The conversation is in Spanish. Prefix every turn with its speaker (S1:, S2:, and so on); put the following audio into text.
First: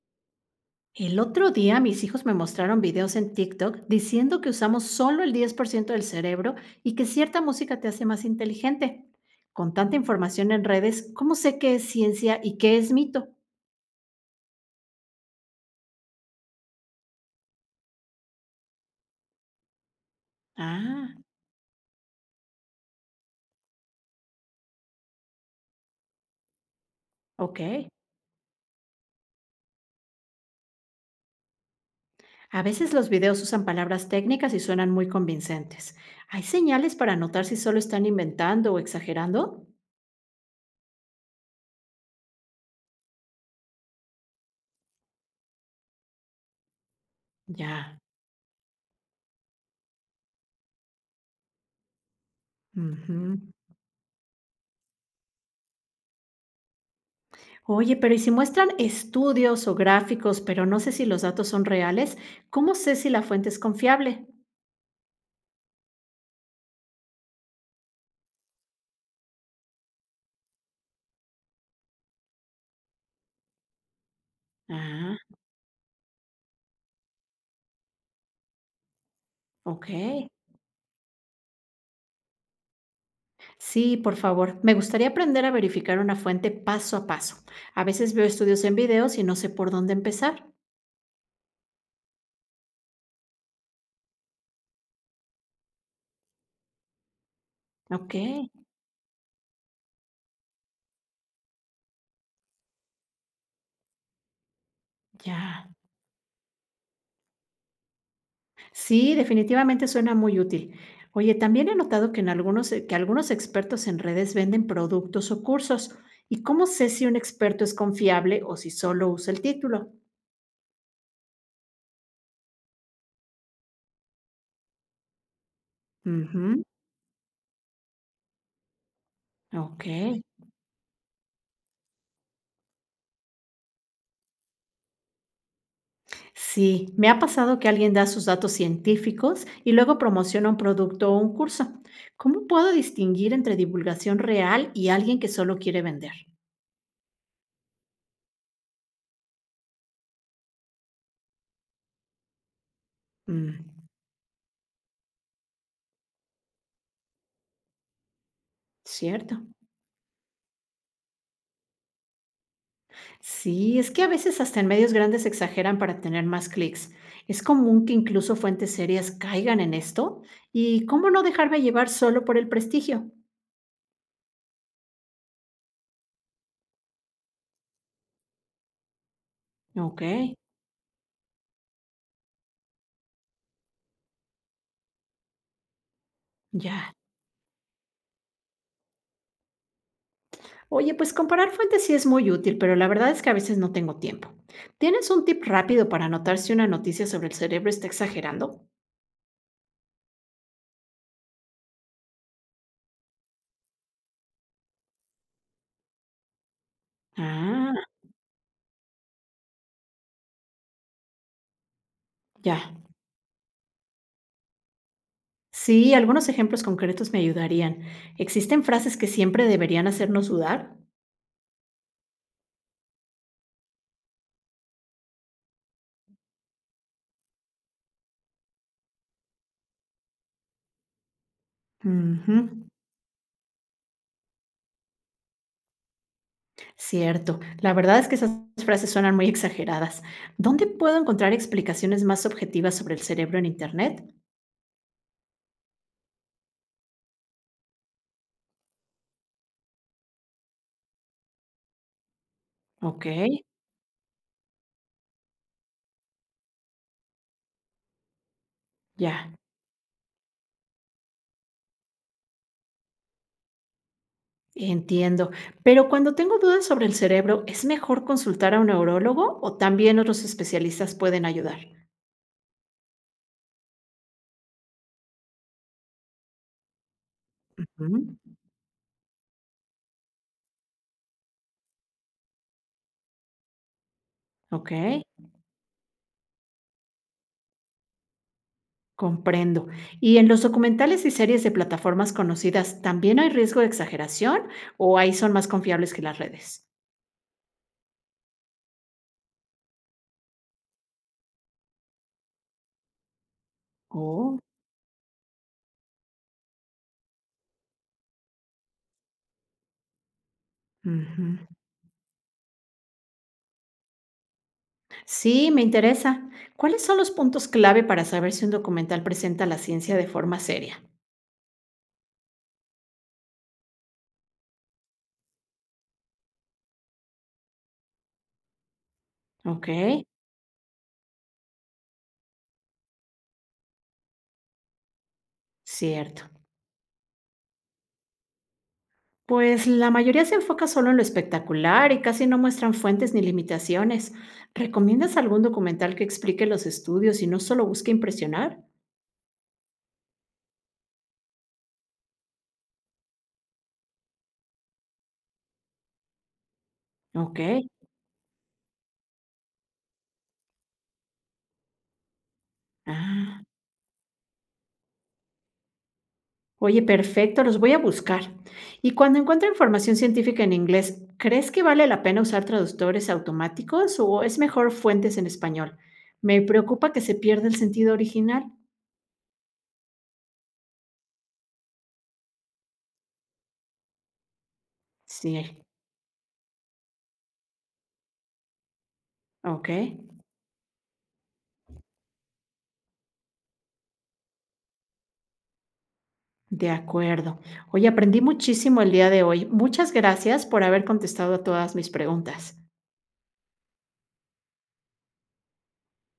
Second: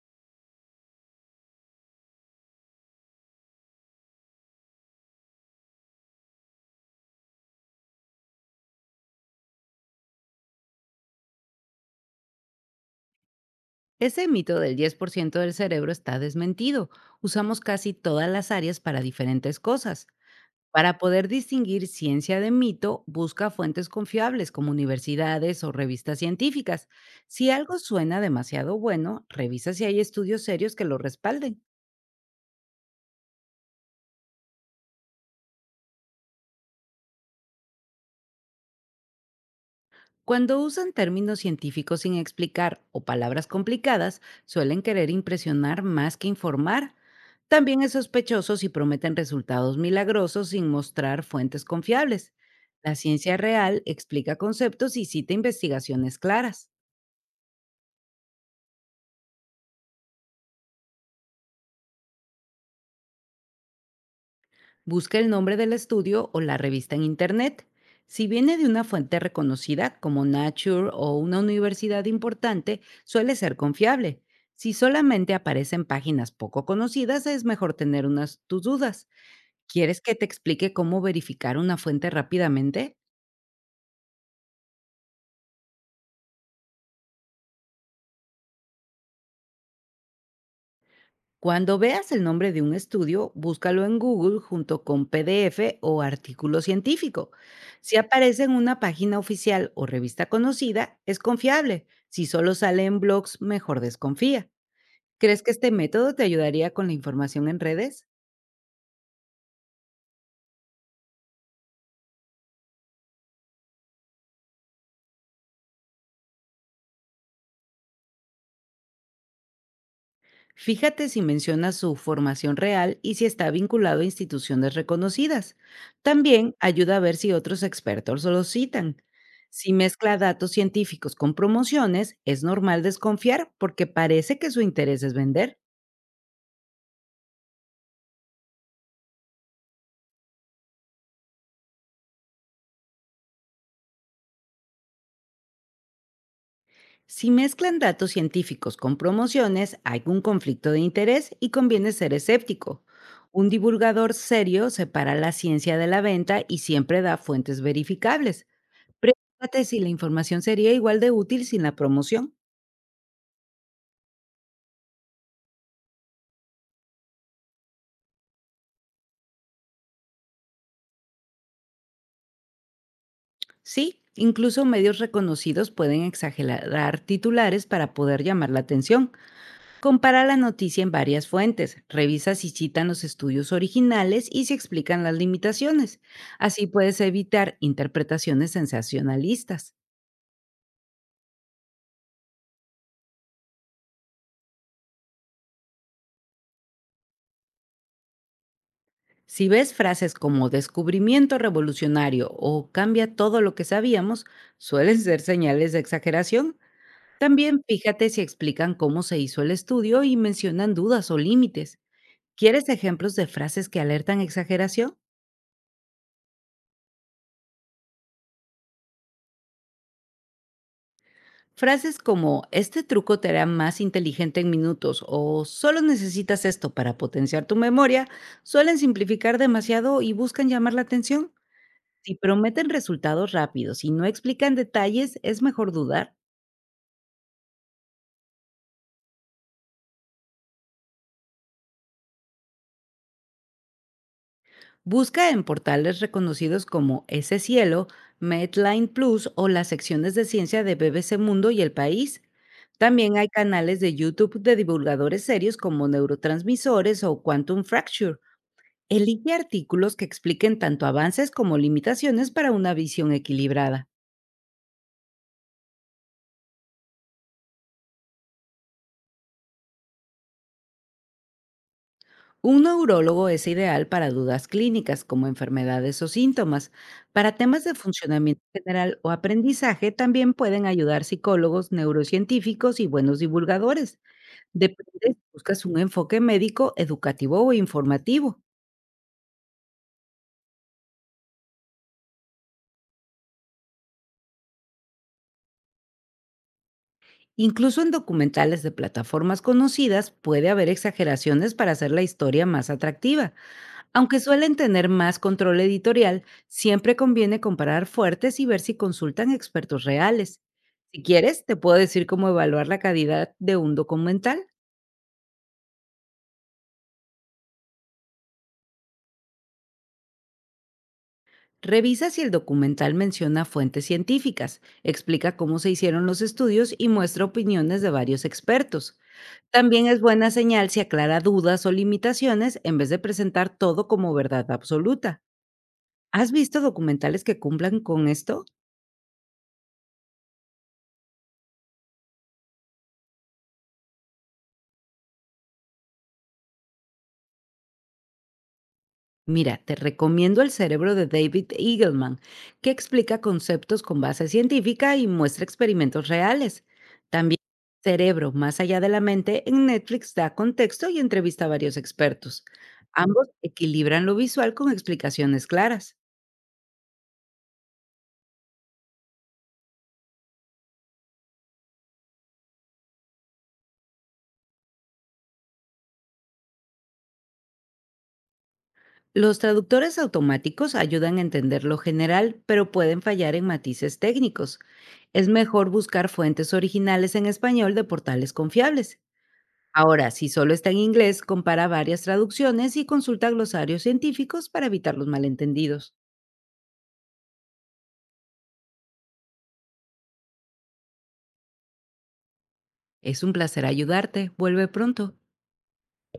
S1: El otro día mis hijos me mostraron videos en TikTok diciendo que usamos solo el 10% del cerebro y que cierta música te hace más inteligente. Con tanta información en redes, ¿cómo sé qué es ciencia y qué es mito?
S2: Ese mito del 10% del cerebro está desmentido. Usamos casi todas las áreas para diferentes cosas. Para
S1: Ah,
S2: poder distinguir ciencia de mito, busca fuentes confiables como universidades o revistas científicas. Si
S1: ok.
S2: algo suena demasiado bueno, revisa si hay estudios serios que lo respalden.
S1: A veces los videos usan palabras técnicas y suenan muy convincentes. ¿Hay señales para notar si solo están inventando o exagerando?
S2: Cuando usan términos científicos sin explicar o palabras complicadas, suelen querer impresionar más que informar. También es
S1: Ya.
S2: sospechoso si prometen resultados milagrosos sin mostrar fuentes confiables. La ciencia
S1: Ujú.
S2: real explica conceptos y cita investigaciones claras.
S1: Oye, pero y si muestran estudios o gráficos, pero no sé si los datos son reales, ¿cómo sé si la fuente es confiable?
S2: Busca el nombre del estudio o la revista en Internet. Si viene de una fuente reconocida como Nature o una universidad importante, suele ser confiable. Si
S1: Ah,
S2: solamente aparecen páginas poco conocidas, es mejor tener unas tus dudas. ¿Quieres que te
S1: ok.
S2: explique cómo verificar una fuente rápidamente?
S1: Sí, por favor. Me gustaría aprender a verificar una fuente paso a paso. A veces veo estudios en videos y no sé por dónde empezar.
S2: Cuando veas el nombre de un estudio, búscalo en Google junto con PDF o artículo científico. Si
S1: Ok,
S2: aparece en una página oficial o revista conocida, es confiable. Si solo sale en blogs, mejor desconfía. ¿Crees que
S1: ya.
S2: este método te ayudaría con la información en redes?
S1: Sí, definitivamente suena muy útil. Oye, también he notado que en algunos, que algunos expertos en redes venden productos o cursos. ¿Y cómo sé si un experto es confiable o si solo usa el título?
S2: Fíjate si menciona su formación real y si está vinculado a instituciones reconocidas. También
S1: Ujú.
S2: ayuda a ver si otros expertos lo citan. Si mezcla
S1: Okey.
S2: datos científicos con promociones, es normal desconfiar porque parece que su interés es vender.
S1: Sí, me ha pasado que alguien da sus datos científicos y luego promociona un producto o un curso. ¿Cómo puedo distinguir entre divulgación real y alguien que solo quiere vender?
S2: Si mezclan datos científicos con promociones, hay un conflicto de interés y conviene ser escéptico. Un
S1: Mm,
S2: divulgador serio separa la ciencia de la venta y siempre da fuentes verificables.
S1: cierto.
S2: Pregúntate si la información sería igual de útil sin la promoción.
S1: Sí, es que a veces hasta en medios grandes exageran para tener más clics. ¿Es común que incluso fuentes serias caigan en esto? ¿Y cómo no dejarme llevar solo por el prestigio?
S2: Sí, incluso medios reconocidos pueden exagerar titulares para poder llamar la atención. Compara
S1: Okey,
S2: la noticia en varias fuentes, revisa si citan los estudios originales y si explican las limitaciones. Así
S1: ya.
S2: puedes evitar interpretaciones sensacionalistas.
S1: Oye, pues comparar fuentes sí es muy útil, pero la verdad es que a veces no tengo tiempo. ¿Tienes un tip rápido para notar si una noticia sobre el cerebro está exagerando?
S2: Si ves frases como descubrimiento revolucionario o cambia todo lo que sabíamos, suelen ser señales de exageración. También
S1: Ah,
S2: fíjate si explican cómo se hizo el estudio y mencionan dudas o límites.
S1: ya.
S2: ¿Quieres ejemplos de frases que alertan exageración?
S1: Sí, algunos ejemplos concretos me ayudarían. ¿Existen frases que siempre deberían hacernos dudar?
S2: Frases como este truco te hará más inteligente en minutos o solo necesitas esto para potenciar tu memoria suelen simplificar demasiado y buscan llamar la atención. Si
S1: Ujú,
S2: prometen resultados rápidos y no explican detalles, es mejor dudar.
S1: cierto. La verdad es que esas frases suenan muy exageradas. ¿Dónde puedo encontrar explicaciones más objetivas sobre el cerebro en Internet?
S2: Busca en portales reconocidos como Ese Cielo, Medline Plus o las secciones de ciencia de BBC Mundo y El País.
S1: Ok,
S2: También hay canales de YouTube de divulgadores serios como Neurotransmisores o Quantum Fracture.
S1: ya.
S2: Elige artículos que expliquen tanto avances como limitaciones para una visión equilibrada.
S1: Entiendo. Pero cuando tengo dudas sobre el cerebro, ¿es mejor consultar a un neurólogo o también otros especialistas pueden ayudar?
S2: Un neurólogo es ideal para dudas clínicas como enfermedades o síntomas. Para temas de
S1: Ujú.
S2: funcionamiento general o aprendizaje también pueden ayudar psicólogos, neurocientíficos y buenos divulgadores.
S1: Ok,
S2: Depende si buscas un enfoque médico, educativo o informativo.
S1: comprendo. ¿Y en los documentales y series de plataformas conocidas también hay riesgo de exageración o ahí son más confiables que las redes?
S2: Incluso en documentales de plataformas conocidas puede haber exageraciones para hacer la historia más atractiva. Aunque
S1: Oh,
S2: suelen tener más control editorial, siempre conviene comparar fuertes y ver si consultan expertos reales. Si
S1: ujú.
S2: quieres, te puedo decir cómo evaluar la calidad de un documental.
S1: Sí, me interesa. ¿Cuáles son los puntos clave para saber si un documental presenta la ciencia de forma seria?
S2: Revisa si el documental menciona fuentes científicas, explica cómo se hicieron los estudios y muestra opiniones de varios expertos.
S1: Ok,
S2: También es buena señal si aclara dudas o limitaciones en vez de presentar todo como verdad absoluta.
S1: cierto.
S2: ¿Has visto documentales que cumplan con esto?
S1: Pues la mayoría se enfoca solo en lo espectacular y casi no muestran fuentes ni limitaciones. ¿Recomiendas algún documental que explique los estudios y no solo busque impresionar?
S2: Mira, te recomiendo El cerebro de David Eagleman, que explica conceptos con base científica y muestra experimentos reales. También
S1: Ok.
S2: Cerebro, más allá de la mente, en Netflix da contexto y entrevista a varios expertos. Ambos
S1: Ah,
S2: equilibran lo visual con explicaciones claras.
S1: oye, perfecto, los voy a buscar. Y cuando encuentro información científica en inglés, ¿crees que vale la pena usar traductores automáticos o es mejor fuentes en español? Me preocupa que se pierda el sentido original.
S2: Los traductores automáticos ayudan a entender lo general, pero pueden fallar en matices técnicos. Es
S1: Sí.
S2: mejor buscar fuentes originales en español de portales confiables.
S1: Ok.
S2: Ahora, si solo está en inglés, compara varias traducciones y consulta glosarios científicos para evitar los malentendidos.
S1: De acuerdo. Hoy aprendí muchísimo el día de hoy. Muchas gracias por haber contestado a todas mis preguntas.
S2: Es un placer ayudarte. Vuelve pronto.